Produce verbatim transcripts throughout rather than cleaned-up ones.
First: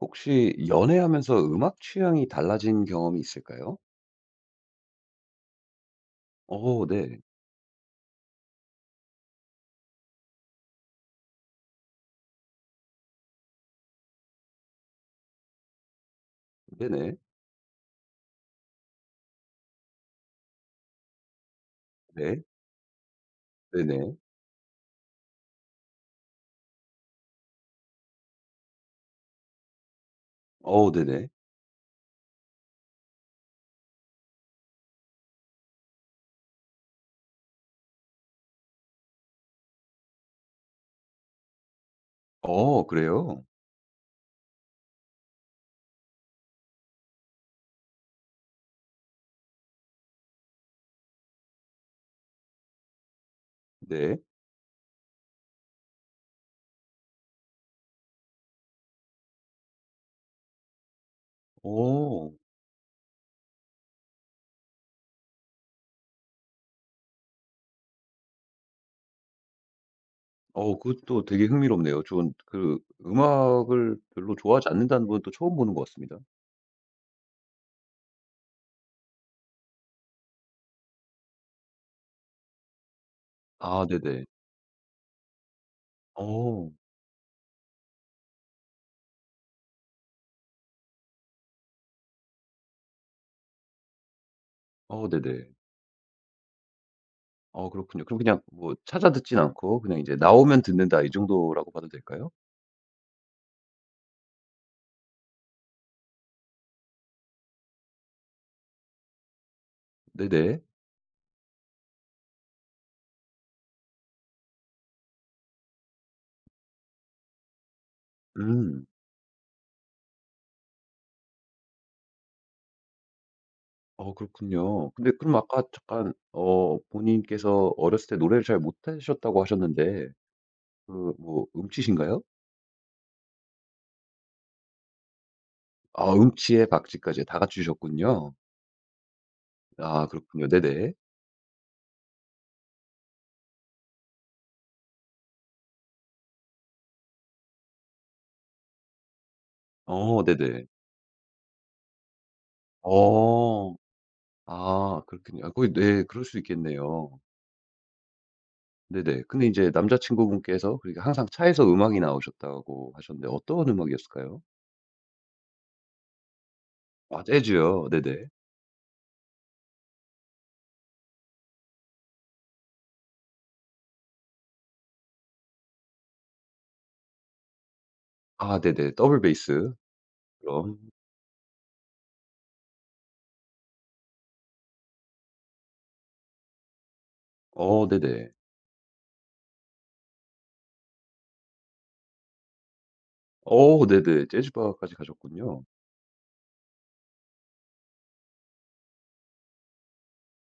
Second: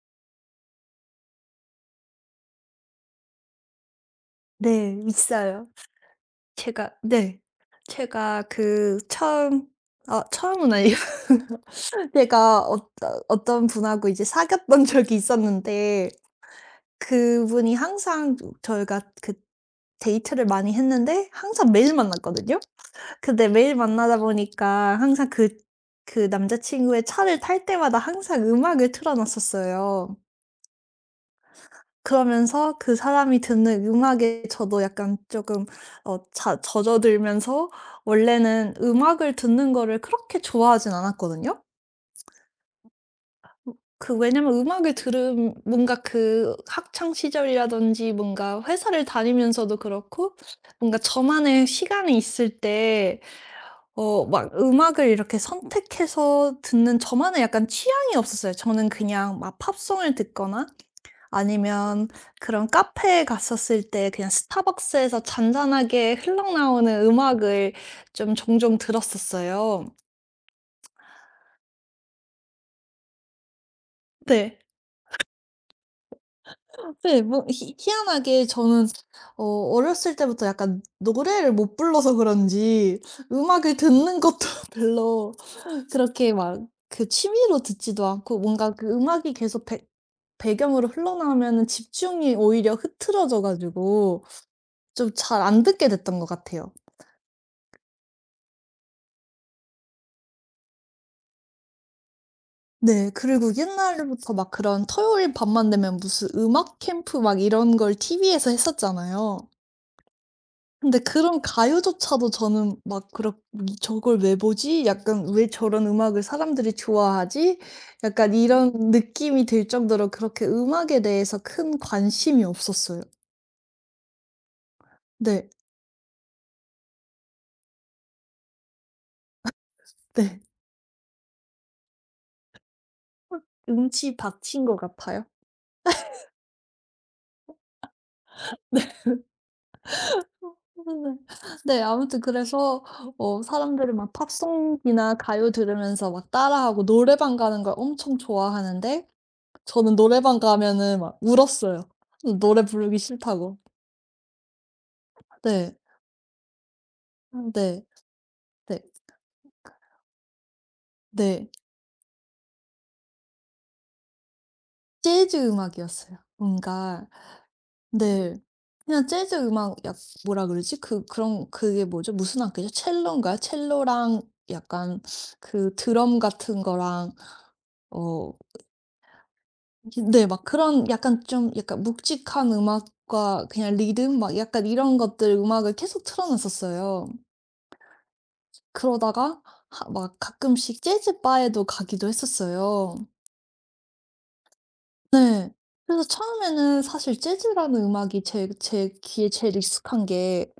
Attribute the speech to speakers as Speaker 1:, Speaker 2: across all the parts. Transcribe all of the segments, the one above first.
Speaker 1: 혹시 연애하면서 음악 취향이 달라진 경험이 있을까요?
Speaker 2: 네, 있어요.
Speaker 1: 어
Speaker 2: 제가
Speaker 1: 네.
Speaker 2: 네. 제가 그 처음, 아 처음은 아니고, 제가 어 어떤 분하고 이제 사귀었던 적이 있었는데,
Speaker 1: 네네.
Speaker 2: 그분이 항상 저 저희가 그 데이트를 많이 했는데 항상 매일
Speaker 1: 네.
Speaker 2: 만났거든요. 근데 매일
Speaker 1: 네네.
Speaker 2: 만나다 보니까 항상 그 그 남자 친구의 차를 탈 때마다 항상 음악을 틀어 놨었어요.
Speaker 1: 어 네네.
Speaker 2: 그러면서 그 사람이 듣는 음악에 저도 약간 조금 어 자 젖어들면서, 원래는 음악을 듣는 거를 그렇게 좋아하진 않았거든요.
Speaker 1: 어 그래요?
Speaker 2: 그 왜냐면 음악을 들음 뭔가 그 학창 시절이라든지 뭔가 회사를 다니면서도 그렇고, 뭔가 저만의 시간이 있을 때
Speaker 1: 네.
Speaker 2: 어 막 음악을 이렇게 선택해서 듣는 저만의 약간 취향이 없었어요. 저는 그냥 막 팝송을 듣거나 아니면
Speaker 1: 어.
Speaker 2: 그런 카페에 갔었을 때 그냥 스타벅스에서 잔잔하게 흘러나오는 음악을 좀 종종 들었었어요.
Speaker 1: 어 그것도 되게 흥미롭네요. 전 그 음악을 별로
Speaker 2: 네.
Speaker 1: 좋아하지 않는다는 분 또 처음 보는 것 같습니다.
Speaker 2: 네. 뭐 희 희한하게 저는 어 어렸을 때부터 약간 노래를 못 불러서 그런지 음악을
Speaker 1: 아
Speaker 2: 듣는
Speaker 1: 네네.
Speaker 2: 것도 별로 그렇게 막
Speaker 1: 어.
Speaker 2: 그 취미로 듣지도 않고, 뭔가 그 음악이 계속 배 배경으로 흘러나오면은 집중이 오히려 흐트러져 가지고
Speaker 1: 어
Speaker 2: 좀 잘
Speaker 1: 네네.
Speaker 2: 안 듣게 됐던 것 같아요.
Speaker 1: 어 그렇군요. 그럼 그냥 뭐 찾아 듣진 않고 그냥 이제 나오면 듣는다 이 정도라고 봐도 될까요?
Speaker 2: 네. 그리고 옛날부터 막 그런 토요일 밤만 되면 무슨 음악 캠프 막 이런 걸 티비 했었잖아요.
Speaker 1: 네네.
Speaker 2: 근데 그런 가요조차도 저는 막 그렇 저걸 왜 보지? 약간 왜 저런 음악을 사람들이 좋아하지? 약간 이런
Speaker 1: 음.
Speaker 2: 느낌이 들 정도로 그렇게 음악에 대해서 큰 관심이 없었어요.
Speaker 1: 어 그렇군요. 근데 그럼
Speaker 2: 네.
Speaker 1: 아까 잠깐 어 본인께서 어렸을 때 노래를 잘 못하셨다고 하셨는데
Speaker 2: 네.
Speaker 1: 그 뭐 음치신가요?
Speaker 2: 음치 박치인 것 같아요.
Speaker 1: 아 음치에 박치까지 다 갖추셨군요. 아 그렇군요. 네네.
Speaker 2: 네네. 네, 아무튼 그래서 어 사람들은 막 팝송이나 가요 들으면서 막 따라하고 노래방 가는 걸 엄청 좋아하는데, 저는
Speaker 1: 어
Speaker 2: 노래방
Speaker 1: 네네.
Speaker 2: 가면은 막 울었어요. 노래 부르기 싫다고.
Speaker 1: 어. 아 그렇군요. 아 거의
Speaker 2: 네.
Speaker 1: 네 그럴 수 있겠네요.
Speaker 2: 음, 네. 네.
Speaker 1: 네네. 근데 이제 남자친구분께서 그러니까 항상
Speaker 2: 네.
Speaker 1: 차에서 음악이 나오셨다고 하셨는데 어떤 음악이었을까요?
Speaker 2: 재즈 음악이었어요. 뭔가.
Speaker 1: 아 재즈요. 네네.
Speaker 2: 네. 그냥 재즈 음악 약 뭐라 그러지? 그 그런 그게 뭐죠? 무슨 악기죠? 첼로인가요? 첼로랑 약간 그 드럼 같은 거랑, 어
Speaker 1: 아 네네. 더블 베이스.
Speaker 2: 네. 막
Speaker 1: 그럼.
Speaker 2: 그런 약간 좀 약간 묵직한 음악과 그냥 리듬 막 약간 이런 것들 음악을 계속 틀어 놨었어요.
Speaker 1: 어 네네.
Speaker 2: 그러다가 하 막 가끔씩 재즈 바에도 가기도 했었어요.
Speaker 1: 어 네네. 재즈바까지
Speaker 2: 네.
Speaker 1: 가셨군요.
Speaker 2: 그래서 처음에는 사실 재즈라는 음악이 제 제 귀에 제일 익숙한 게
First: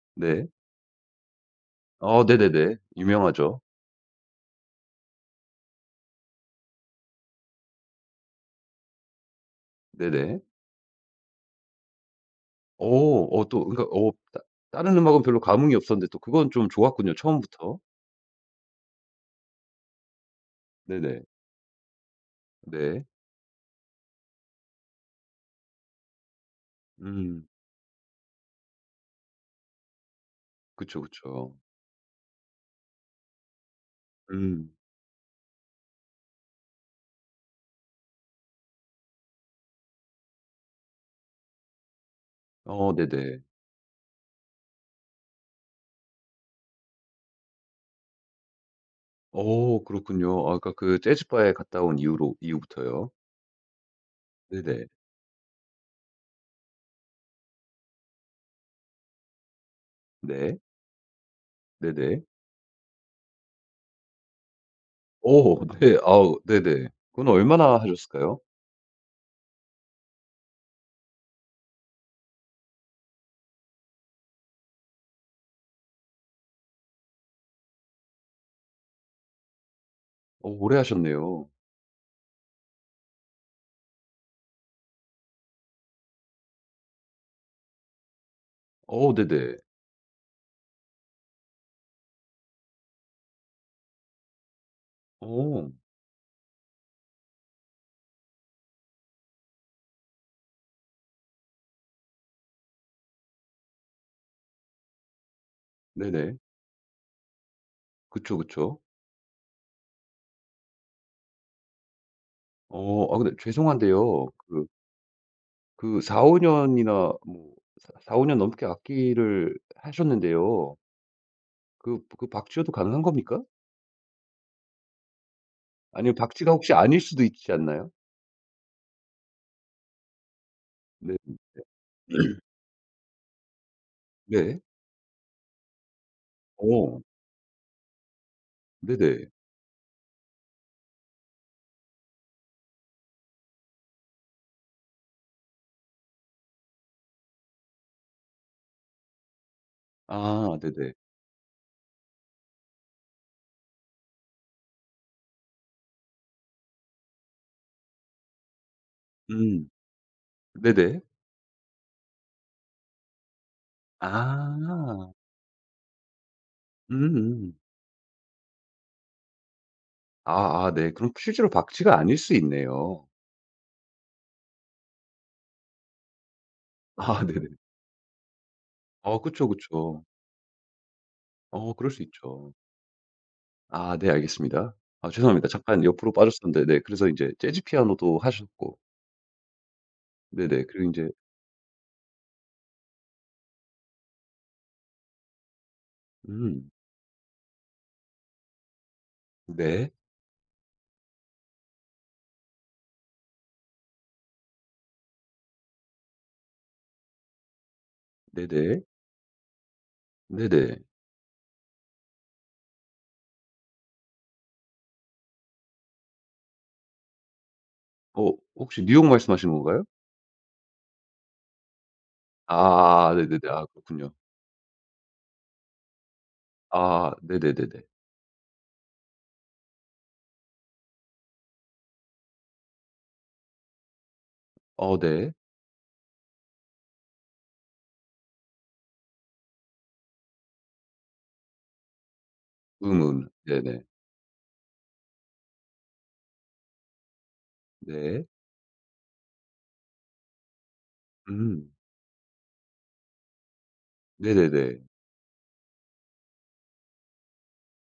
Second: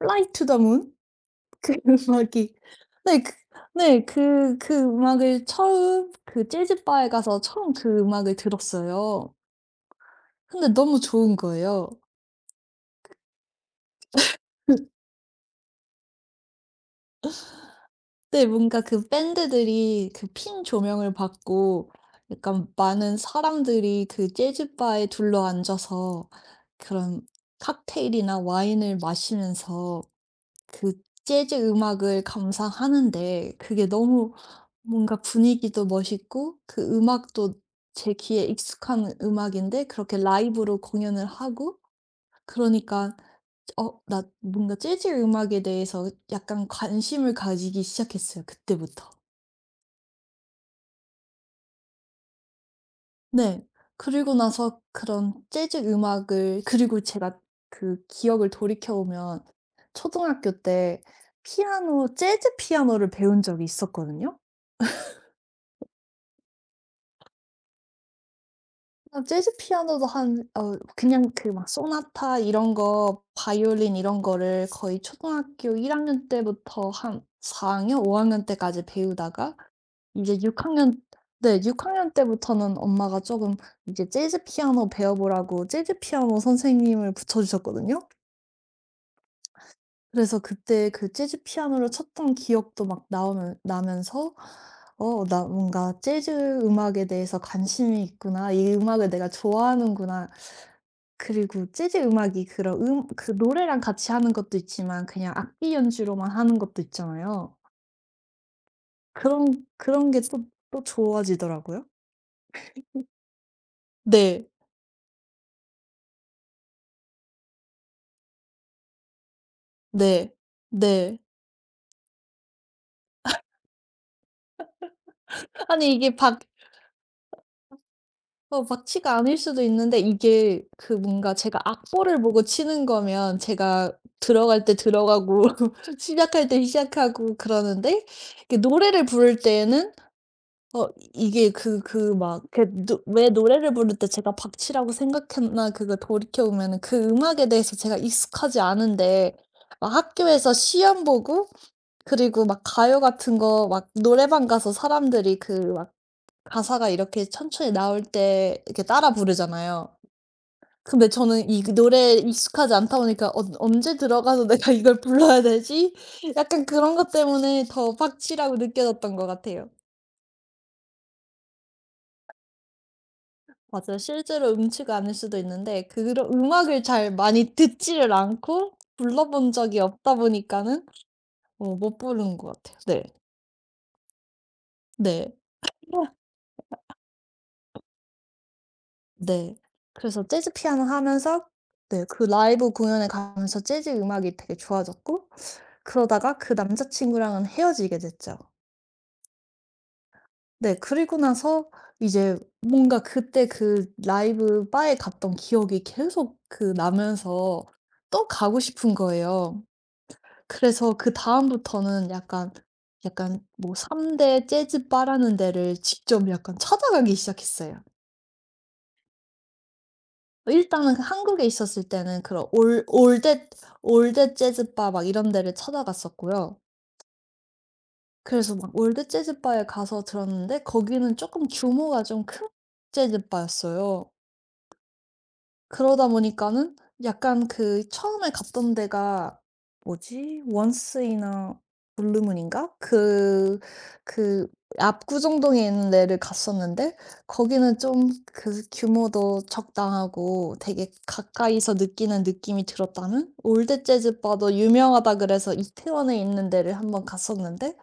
Speaker 2: Fly to
Speaker 1: 네.
Speaker 2: the Moon 그
Speaker 1: 어
Speaker 2: 음악이,
Speaker 1: 네네네.
Speaker 2: 네. 그,
Speaker 1: 유명하죠.
Speaker 2: 네. 그 그 음악을 처음 그 재즈 바에 가서 처음 그 음악을 들었어요.
Speaker 1: 네네.
Speaker 2: 근데 너무 좋은 거예요.
Speaker 1: 오 어 또 그러니까 어 따 다른 음악은 별로 감흥이 없었는데 또 그건 좀 좋았군요, 처음부터.
Speaker 2: 네, 뭔가 그 밴드들이 그 핀 조명을
Speaker 1: 네네.
Speaker 2: 받고 약간
Speaker 1: 네.
Speaker 2: 많은 사람들이 그 재즈 바에 둘러앉아서 그런
Speaker 1: 음.
Speaker 2: 칵테일이나 와인을 마시면서 그
Speaker 1: 그쵸, 그쵸.
Speaker 2: 재즈 음악을 감상하는데, 그게 너무
Speaker 1: 음.
Speaker 2: 뭔가 분위기도 멋있고 그 음악도 제 귀에 익숙한 음악인데 그렇게 라이브로 공연을 하고
Speaker 1: 어
Speaker 2: 그러니까
Speaker 1: 네네.
Speaker 2: 어 나 뭔가 재즈 음악에 대해서 약간 관심을 가지기 시작했어요, 그때부터.
Speaker 1: 오 그렇군요. 아까 그 재즈 바에 갔다 온 이후로 이후부터요?
Speaker 2: 네. 그리고 나서
Speaker 1: 네네.
Speaker 2: 그런 재즈 음악을, 그리고 제가 그 기억을 돌이켜 보면 초등학교
Speaker 1: 네.
Speaker 2: 때 피아노,
Speaker 1: 네네.
Speaker 2: 재즈 피아노를 배운 적이 있었거든요.
Speaker 1: 오, 네. 아우 네네. 그건 얼마나 하셨을까요?
Speaker 2: 아 재즈 피아노도, 한 어 그냥 그 막 소나타 이런 거 바이올린 이런 거를 거의 초등학교 일 학년 때부터 한 사 학년, 오 학년 때까지 배우다가 이제
Speaker 1: 오,
Speaker 2: 육
Speaker 1: 오래
Speaker 2: 학년,
Speaker 1: 하셨네요.
Speaker 2: 네 육 학년 때부터는 엄마가 쪼금 이제 재즈 피아노 배워보라고 재즈 피아노 선생님을 붙여 주셨거든요.
Speaker 1: 오 네네.
Speaker 2: 그래서 그때 그 재즈 피아노를 쳤던 기억도 막 나오면 나면서 어, 나
Speaker 1: 오
Speaker 2: 뭔가 재즈 음악에 대해서 관심이 있구나. 이 음악을 내가 좋아하는구나. 그리고 재즈 음악이 그런 음 그 노래랑 같이 하는 것도 있지만 그냥 악기 연주로만
Speaker 1: 네네.
Speaker 2: 하는 것도 있잖아요.
Speaker 1: 그쵸, 그쵸.
Speaker 2: 그런, 그런 게 또 또 좋아지더라고요.
Speaker 1: 어 아 근데 죄송한데요.
Speaker 2: 네.
Speaker 1: 그 그 사오 년이나 뭐 사오 년 넘게 악기를
Speaker 2: 네.
Speaker 1: 하셨는데요.
Speaker 2: 네.
Speaker 1: 그 그 박쥐여도 가능한 겁니까?
Speaker 2: 아니
Speaker 1: 아니면
Speaker 2: 이게
Speaker 1: 박
Speaker 2: 박
Speaker 1: 쥐가 혹시 아닐 수도 있지 않나요?
Speaker 2: 어 박치가 아닐 수도 있는데, 이게 그
Speaker 1: 네.
Speaker 2: 뭔가 제가 악보를 보고 치는 거면 제가
Speaker 1: 네.
Speaker 2: 들어갈 때 들어가고 시작할 때
Speaker 1: 어.
Speaker 2: 시작하고 그러는데, 이게 노래를
Speaker 1: 네네.
Speaker 2: 부를 때에는 어 이게 그 그 막 그 노 왜 노래를 부를 때 제가 박치라고 생각했나 그거 돌이켜 보면은, 그 음악에 대해서 제가 익숙하지 않은데 막 학교에서
Speaker 1: 아 네네.
Speaker 2: 시험 보고 그리고 막 가요 같은 거 막 노래방 가서 사람들이 그막 가사가 이렇게 천천히 나올 때 이렇게 따라
Speaker 1: 음.
Speaker 2: 부르잖아요.
Speaker 1: 네네.
Speaker 2: 근데 저는 이 그 노래에 익숙하지 않다 보니까 '언 언제 들어가서 내가 이걸
Speaker 1: 아.
Speaker 2: 불러야 되지? 약간 그런 것
Speaker 1: 음음.
Speaker 2: 때문에 더 박치라고 느껴졌던 것 같아요.
Speaker 1: 아 아 네. 그럼 실제로 박쥐가 아닐 수 있네요.
Speaker 2: 맞아요. 실제로 음치가 아닐 수도 있는데 그런 음악을 잘
Speaker 1: 아 네네.
Speaker 2: 많이 듣지를 않고
Speaker 1: 어
Speaker 2: 불러
Speaker 1: 그쵸,
Speaker 2: 본 적이
Speaker 1: 그쵸.
Speaker 2: 없다 보니까는
Speaker 1: 어
Speaker 2: 어
Speaker 1: 그럴
Speaker 2: 못
Speaker 1: 수
Speaker 2: 부르는
Speaker 1: 있죠.
Speaker 2: 것 같아요. 네.
Speaker 1: 아 네 알겠습니다. 아
Speaker 2: 네.
Speaker 1: 죄송합니다. 잠깐 옆으로 빠졌었는데 네 그래서 인제 재즈 피아노도 하셨고
Speaker 2: 네. 그래서 재즈
Speaker 1: 네네 그리고
Speaker 2: 피아노
Speaker 1: 인제
Speaker 2: 하면서, 네 그 라이브 공연에 가면서 재즈 음악이 되게 좋아졌고, 그러다가 그
Speaker 1: 음.
Speaker 2: 남자친구랑은 헤어지게 됐죠.
Speaker 1: 네.
Speaker 2: 네 그리고 나서 이제 뭔가 그때 그 라이브 바에 갔던 기억이 계속 그 나면서 또 가고
Speaker 1: 네네.
Speaker 2: 싶은 거예요.
Speaker 1: 네네.
Speaker 2: 그래서 그다음부터는 약간, 약간 뭐 삼 대 재즈 바라는 데를 직접 약간 찾아가기 시작했어요.
Speaker 1: 어 혹시 뉴욕 말씀하시는 건가요?
Speaker 2: 일단은 그 한국에 있었을 때는 그런 올
Speaker 1: 아 네네네.
Speaker 2: 올댓
Speaker 1: 아 그렇군요.
Speaker 2: 올댓 재즈 바 막 이런 데를 찾아갔었고요.
Speaker 1: 아 네네네네.
Speaker 2: 그래서 막 월드 재즈 바에 가서 들었는데 거기는 쪼끔 규모가 좀 큰 재즈 바였어요.
Speaker 1: 어 네.
Speaker 2: 그러다 보니까는 약간 그 처음에 갔던 데가 뭐지? 원스이나 블루문인가?
Speaker 1: 음음.
Speaker 2: 그
Speaker 1: 네네.
Speaker 2: 그 압구정동에 있는 데를 갔었는데 거기는 좀
Speaker 1: 네.
Speaker 2: 그 규모도 적당하고 되게
Speaker 1: 음.
Speaker 2: 가까이서 느끼는 느낌이 들었다면, 월드 재즈 바도
Speaker 1: 네네네.
Speaker 2: 유명하다 그래서 이태원에 있는 데를 한번 갔었는데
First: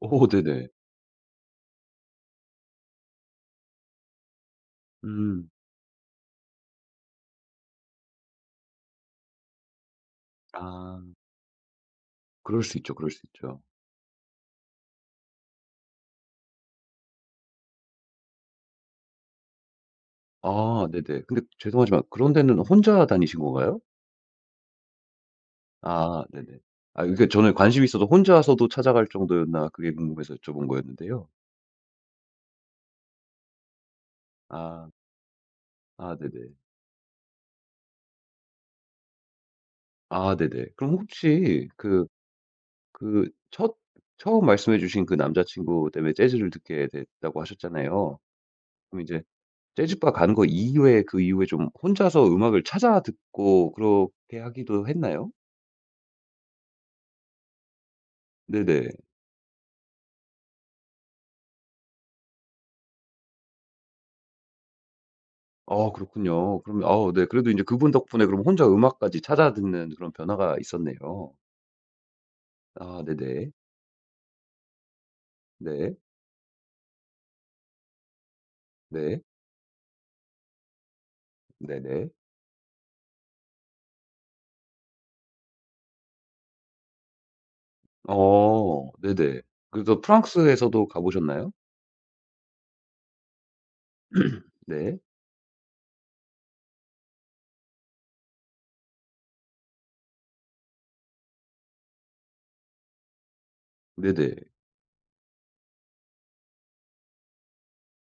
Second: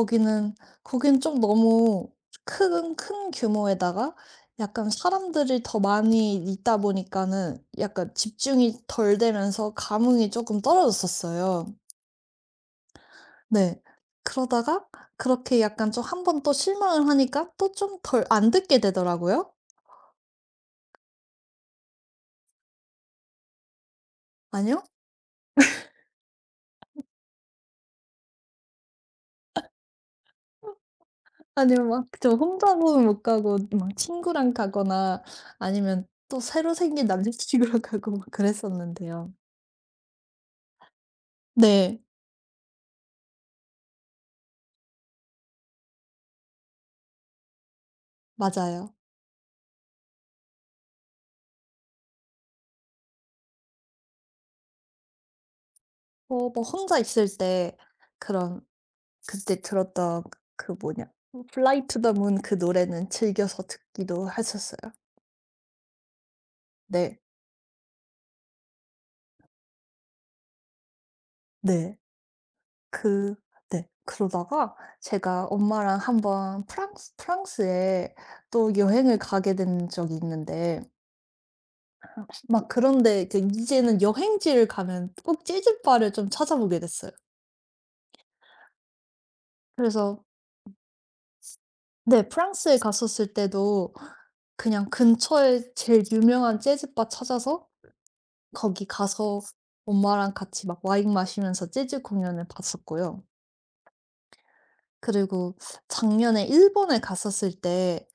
Speaker 1: 오 네네.
Speaker 2: 거긴 좀 너무 큰 큰 규모에다가 약간
Speaker 1: 음.
Speaker 2: 사람들이 더 많이 있다 보니까는 약간 집중이 덜 되면서 감흥이 조금
Speaker 1: 아
Speaker 2: 떨어졌었어요.
Speaker 1: 그럴 수 있죠, 그럴 수 있죠.
Speaker 2: 네. 그러다가 그렇게 약간 좀 한번 또 실망을 하니까 또 좀 덜 안 듣게 되더라고요.
Speaker 1: 아 네네. 근데 죄송하지만 그런 데는 혼자 다니신 건가요?
Speaker 2: 아니요.
Speaker 1: 아 네네. 아 그러니까 저는 관심이 있어서 혼자서도 찾아갈 정도였나 그게 궁금해서 여쭤본 거였는데요.
Speaker 2: 아니요, 막 저 혼자는 못 가고 막 친구랑
Speaker 1: 아.
Speaker 2: 가거나 아니면
Speaker 1: 아
Speaker 2: 또
Speaker 1: 네네.
Speaker 2: 새로 생긴 남자친구랑 가고 막 그랬었는데요.
Speaker 1: 아 네네. 그럼 혹시
Speaker 2: 네.
Speaker 1: 그 그 첫 처음 말씀해 주신 그 남자친구 때문에 재즈를 듣게 됐다고 하셨잖아요.
Speaker 2: 맞아요.
Speaker 1: 그럼 이제 재즈바 간 거 이후에 그 이후에 좀 혼자서 음악을 찾아 듣고 그렇게 하기도 했나요?
Speaker 2: 어 뭐 혼자 있을 때 그런,
Speaker 1: 네네.
Speaker 2: 그때 들었던 그 뭐냐, Fly to the Moon 그 노래는 즐겨서 듣기도 했었어요.
Speaker 1: 아 그렇군요. 그러면 아
Speaker 2: 네.
Speaker 1: 네 그래도 이제 그분 덕분에 그럼 혼자 음악까지 찾아 듣는 그런 변화가 있었네요.
Speaker 2: 네.
Speaker 1: 아
Speaker 2: 그,
Speaker 1: 네네.
Speaker 2: 네. 그러다가 제가
Speaker 1: 네.
Speaker 2: 엄마랑 한번 프랑스 프랑스에 또 여행을
Speaker 1: 네.
Speaker 2: 가게 된 적이 있는데,
Speaker 1: 네네.
Speaker 2: 막 그런데 이제 이제는 여행지를 가면 꼭 재즈 바를 좀 찾아보게 됐어요.
Speaker 1: 어 네네. 그래서
Speaker 2: 그래서
Speaker 1: 프랑스에서도 가 보셨나요?
Speaker 2: 네 프랑스에 갔었을 때도 그냥
Speaker 1: 네.
Speaker 2: 근처에 제일 유명한 재즈 바 찾아서 거기 가서 엄마랑 같이 막 와인 마시면서 재즈 공연을 봤었고요.
Speaker 1: 네네.
Speaker 2: 그리고 작년에 일본에 갔었을 때,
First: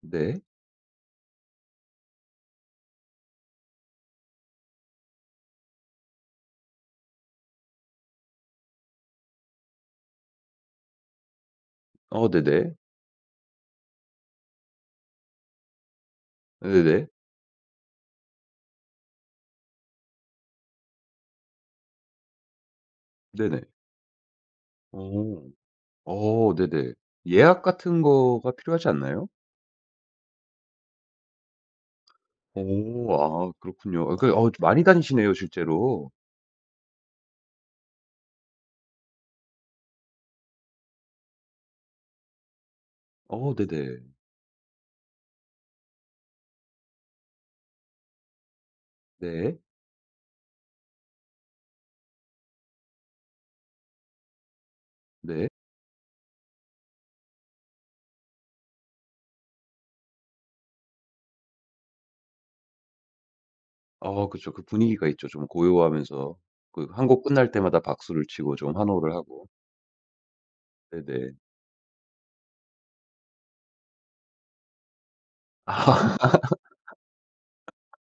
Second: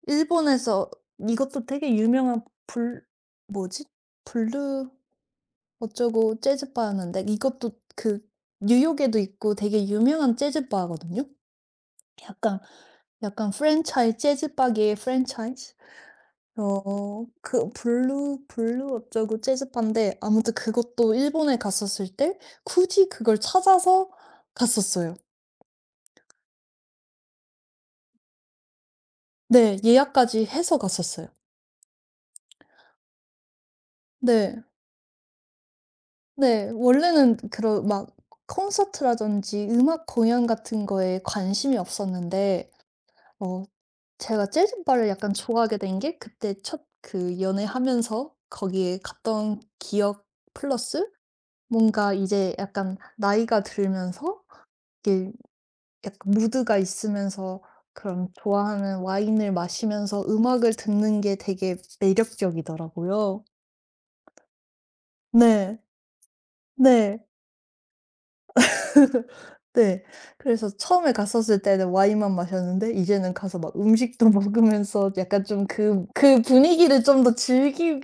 Speaker 1: 네.
Speaker 2: 일본에서 이것도 되게 유명한 블 뭐지? 블루 어쩌고 재즈 바였는데, 이것도 그 뉴욕에도 있고 되게 유명한 재즈 바거든요.
Speaker 1: 어
Speaker 2: 약간,
Speaker 1: 네네.
Speaker 2: 약간 프랜차이즈, 재즈 바계의 프랜차이즈?
Speaker 1: 네네.
Speaker 2: 어 그 블루 블루 어쩌고 재즈바인데, 아무튼 그것도 일본에 갔었을 때 굳이 그걸
Speaker 1: 네네.
Speaker 2: 찾아서 갔었어요.
Speaker 1: 오. 어 네네. 예약 같은 거가 필요하지 않나요?
Speaker 2: 네. 예약까지 해서 갔었어요.
Speaker 1: 오 아 그렇군요. 아 그 어
Speaker 2: 네.
Speaker 1: 많이 다니시네요 실제로.
Speaker 2: 네. 원래는 그런 막 콘서트라든지 음악 공연 같은 거에 관심이 없었는데
Speaker 1: 어
Speaker 2: 어
Speaker 1: 네네.
Speaker 2: 제가 재즈바를 약간 좋아하게 된 게 그때 첫 그 연애하면서 거기에
Speaker 1: 네.
Speaker 2: 갔던 기억 플러스 뭔가 이제 약간 나이가 들면서 이게
Speaker 1: 네.
Speaker 2: 약간 무드가 있으면서 그런 좋아하는 와인을 마시면서 음악을 듣는 게 되게 매력적이더라고요.
Speaker 1: 아 그쵸. 그 분위기가 있죠. 좀
Speaker 2: 네.
Speaker 1: 고요하면서 그 한
Speaker 2: 네.
Speaker 1: 곡 끝날 때마다 박수를 치고 좀 환호를 하고.
Speaker 2: 네. 그래서 처음에
Speaker 1: 네네.
Speaker 2: 갔었을 때는 와인만 마셨는데 이제는 가서 막 음식도 먹으면서 약간 좀 그
Speaker 1: 아
Speaker 2: 그 분위기를 좀 더 즐기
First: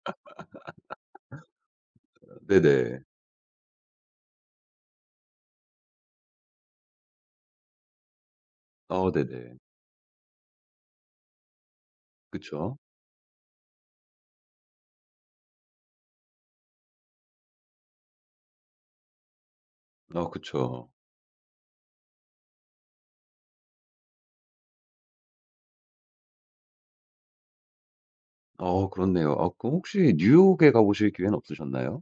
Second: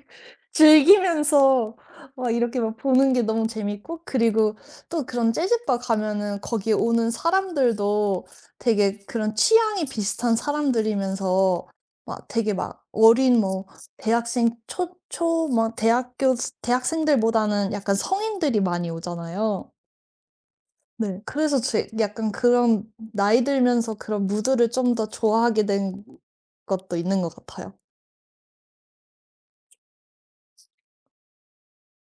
Speaker 2: 즐기면서 막 이렇게 막
Speaker 1: 네네.
Speaker 2: 보는 게 너무 재밌고, 그리고 또 그런 재즈바 가면은 거기에 오는 사람들도 되게
Speaker 1: 어
Speaker 2: 그런
Speaker 1: 네네.
Speaker 2: 취향이 비슷한 사람들이면서 막 되게
Speaker 1: 그쵸.
Speaker 2: 막 어린 뭐 대학생 초 초 뭐 대학교 대학생들보다는 약간 성인들이 많이 오잖아요.
Speaker 1: 어 그쵸.
Speaker 2: 네. 그래서 제 약간 그런 나이 들면서 그런 무드를 좀 더 좋아하게 된 것도 있는 것 같아요.
Speaker 1: 어 그렇네요. 아 그럼 혹시 뉴욕에 가보실 기회는 없으셨나요?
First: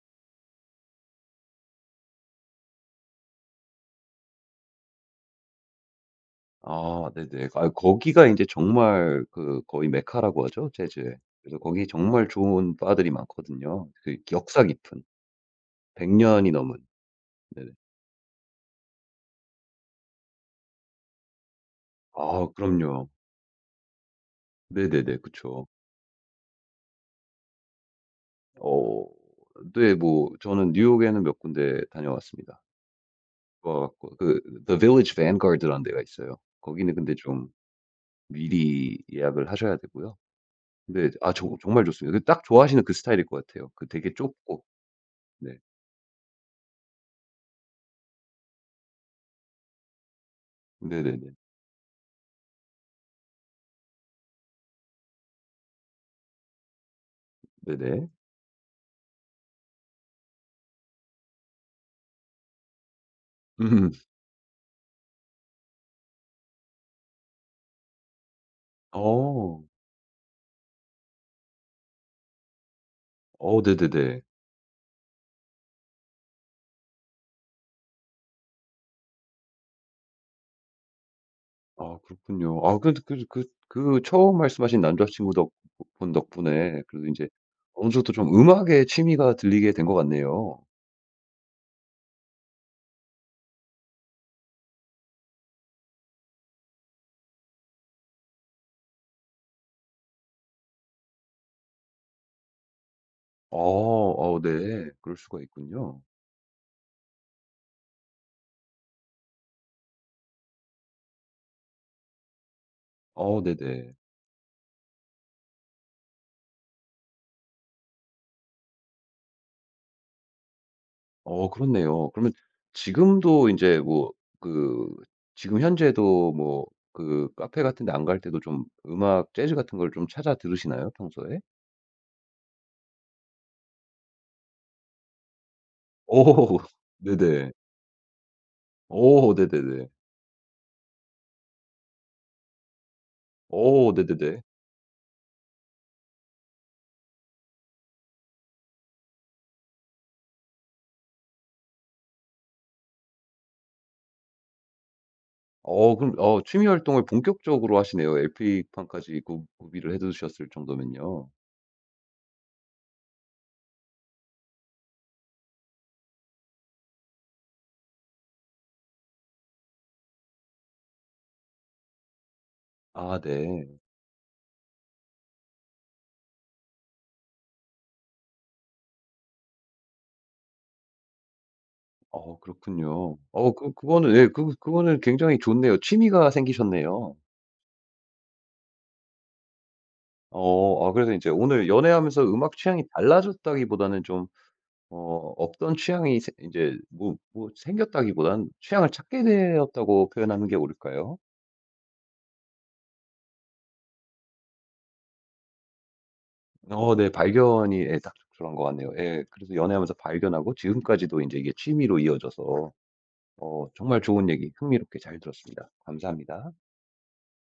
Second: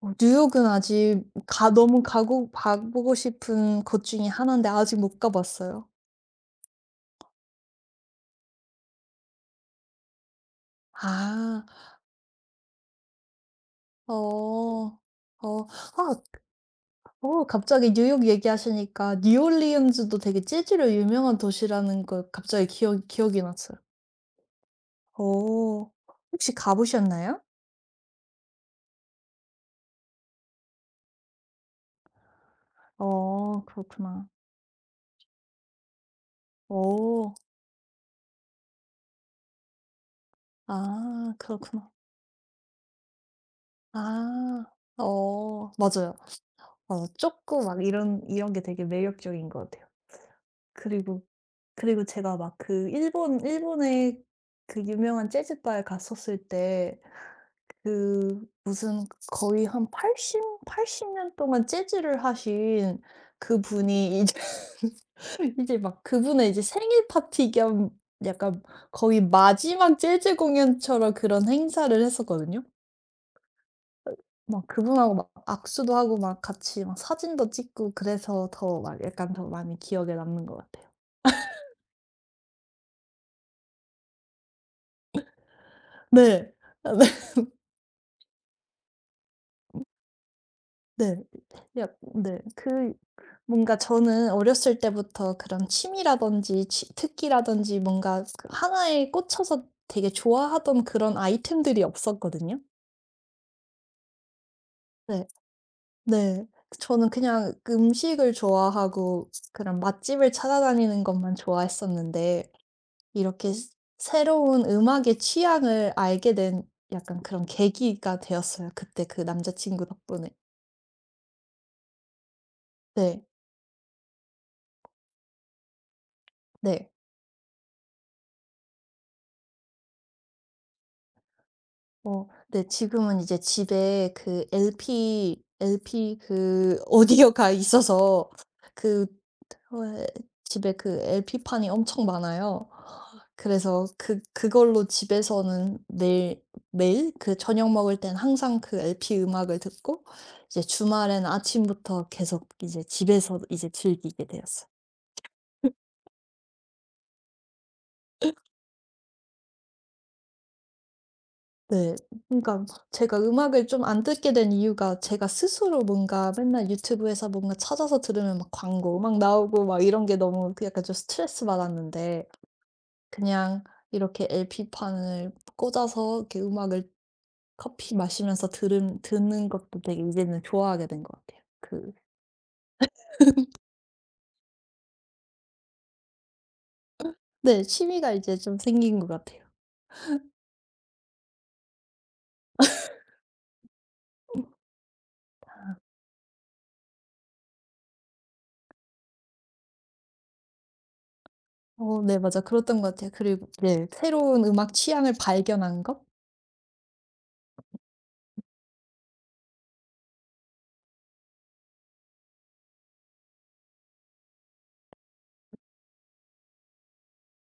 Speaker 2: 어 뉴욕은 아직 가 너무 가고 봐 보고 싶은 곳 중에 하나인데 아직 못 가 봤어요.
Speaker 1: 아 네네. 아 거기가 이제 정말 그 거의 메카라고 하죠, 재즈에 그래서
Speaker 2: 아.
Speaker 1: 거기 정말 좋은 바들이 많거든요. 그 역사
Speaker 2: 어.
Speaker 1: 깊은
Speaker 2: 어.
Speaker 1: 백
Speaker 2: 아
Speaker 1: 년이 넘은.
Speaker 2: 어
Speaker 1: 네네.
Speaker 2: 갑자기 뉴욕 얘기하시니까 뉴올리언즈도 되게 재즈로 유명한 도시라는 걸
Speaker 1: 아
Speaker 2: 갑자기
Speaker 1: 그럼요.
Speaker 2: 기억 기억이 났어요.
Speaker 1: 네네네. 그쵸.
Speaker 2: 어. 혹시 가 보셨나요?
Speaker 1: 어 네 뭐 저는 뉴욕에는 몇 군데 다녀왔습니다.
Speaker 2: 어
Speaker 1: 좋아 갖고
Speaker 2: 그렇구나.
Speaker 1: 그 The Village Vanguard라는 데가 있어요. 거기는 근데
Speaker 2: 어.
Speaker 1: 좀 미리 예약을 하셔야 되고요. 근데 아
Speaker 2: 아
Speaker 1: 저 정말
Speaker 2: 그렇구나.
Speaker 1: 좋습니다. 그 딱 좋아하시는 그 스타일일 것 같아요. 그 되게 좁고
Speaker 2: 아.
Speaker 1: 네.
Speaker 2: 어 맞아요. 어 쪼꼬 막 이런 이런 게 되게 매력적인 것 같아요. 그리고,
Speaker 1: 네네네.
Speaker 2: 그리고 제가 막 그 일본 일본의 그 유명한 재즈 바에 갔었을 때
Speaker 1: 네네.
Speaker 2: 그 무슨 거의 한 80 팔십 년 동안 재즈를 하신
Speaker 1: 음.
Speaker 2: 그분이 이제 이제 막 그분의 이제 생일 파티 겸 약간 거의
Speaker 1: 어.
Speaker 2: 마지막 재즈 공연처럼 그런 행사를 했었거든요.
Speaker 1: 어 네네네.
Speaker 2: 막 그분하고 막 악수도 하고 막 같이 막 사진도 찍고 그래서 더 막 약간 더 많이 기억에 남는 것 같아요.
Speaker 1: 아 그렇군요. 아 그래도 그 그 그 처음 말씀하신 남자친구 덕분
Speaker 2: 네.
Speaker 1: 덕분에
Speaker 2: 아 네.
Speaker 1: 그래도 인제 어느 정도 좀 음악에 취미가 들리게 된 것 같네요.
Speaker 2: 네. 약 네. 그 뭔가 저는 어렸을 때부터 그런 취미라든지 취 특기라든지 뭔가 그 하나에 꽂혀서 되게 좋아하던 그런 아이템들이 없었거든요.
Speaker 1: 어. 어 네. 그럴
Speaker 2: 네.
Speaker 1: 수가 있군요.
Speaker 2: 네. 저는 그냥 그 음식을 좋아하고 그런 맛집을 찾아다니는 것만 좋아했었는데
Speaker 1: 어
Speaker 2: 이렇게 스
Speaker 1: 네네.
Speaker 2: 새로운 음악의 취향을 알게 된 약간 그런 계기가 되었어요, 그때 그 남자 친구 덕분에.
Speaker 1: 어 그렇네요. 그러면
Speaker 2: 네.
Speaker 1: 지금도 인제 뭐 그 지금 현재도 뭐
Speaker 2: 네.
Speaker 1: 그 카페 같은 데 안 갈 때도 좀 음악 재즈 같은 걸 좀 찾아 들으시나요? 평소에?
Speaker 2: 어 네, 지금은 이제 집에 그 엘피 LP
Speaker 1: 어
Speaker 2: 그 오디오가
Speaker 1: 네네.
Speaker 2: 있어서 그
Speaker 1: 어 네네네.
Speaker 2: 왜 집에 그 엘피판이 엄청 많아요. 그래서
Speaker 1: 어
Speaker 2: 그
Speaker 1: 네네네.
Speaker 2: 그걸로 집에서는 매일, 매일 그 저녁 먹을 땐 항상 그 엘피 음악을 듣고, 이제 주말에는 아침부터 계속 이제 집에서 이제 즐기게 되었어요.
Speaker 1: 어 그럼 어 취미 활동을 본격적으로 하시네요. 엘피판까지 구 구비를 해 두셨을 정도면요.
Speaker 2: 네. 그러니까 제가 음악을 좀 안 듣게 된 이유가 제가 스스로 뭔가 맨날 유튜브에서 뭔가 찾아서 들으면 막 광고 막 나오고 막 이런 게 너무 그 약간 좀 스트레스 받았는데,
Speaker 1: 아
Speaker 2: 그냥
Speaker 1: 네.
Speaker 2: 이렇게 엘피판을 꽂아서 이렇게 음악을 커피 마시면서 들은 듣는 것도 되게 이제는 좋아하게 된 것 같아요. 그
Speaker 1: 어 그렇군요. 어 그 그거는 예 그 그거는 굉장히 좋네요. 취미가 생기셨네요.
Speaker 2: 네 취미가 이제 좀 생긴 것 같아요.
Speaker 1: 어 아 그래서 이제 오늘 연애하면서 음악 취향이 달라졌다기보다는 좀 어 없던 취향이 새제뭐 뭐 생겼다기보다는 취향을 찾게 되었다고 표현하는 게 옳을까요?
Speaker 2: 어 네 맞아. 그랬던 것 같아요. 그리고 네 새로운 음악 취향을 발견한 것?
Speaker 1: 어 네. 발견이 예 딱 그런 것 같네요. 예. 그래서 연애하면서 발견하고 지금까지도 이제 이게 취미로 이어져서 어 정말 좋은 얘기 흥미롭게 잘 들었습니다. 감사합니다.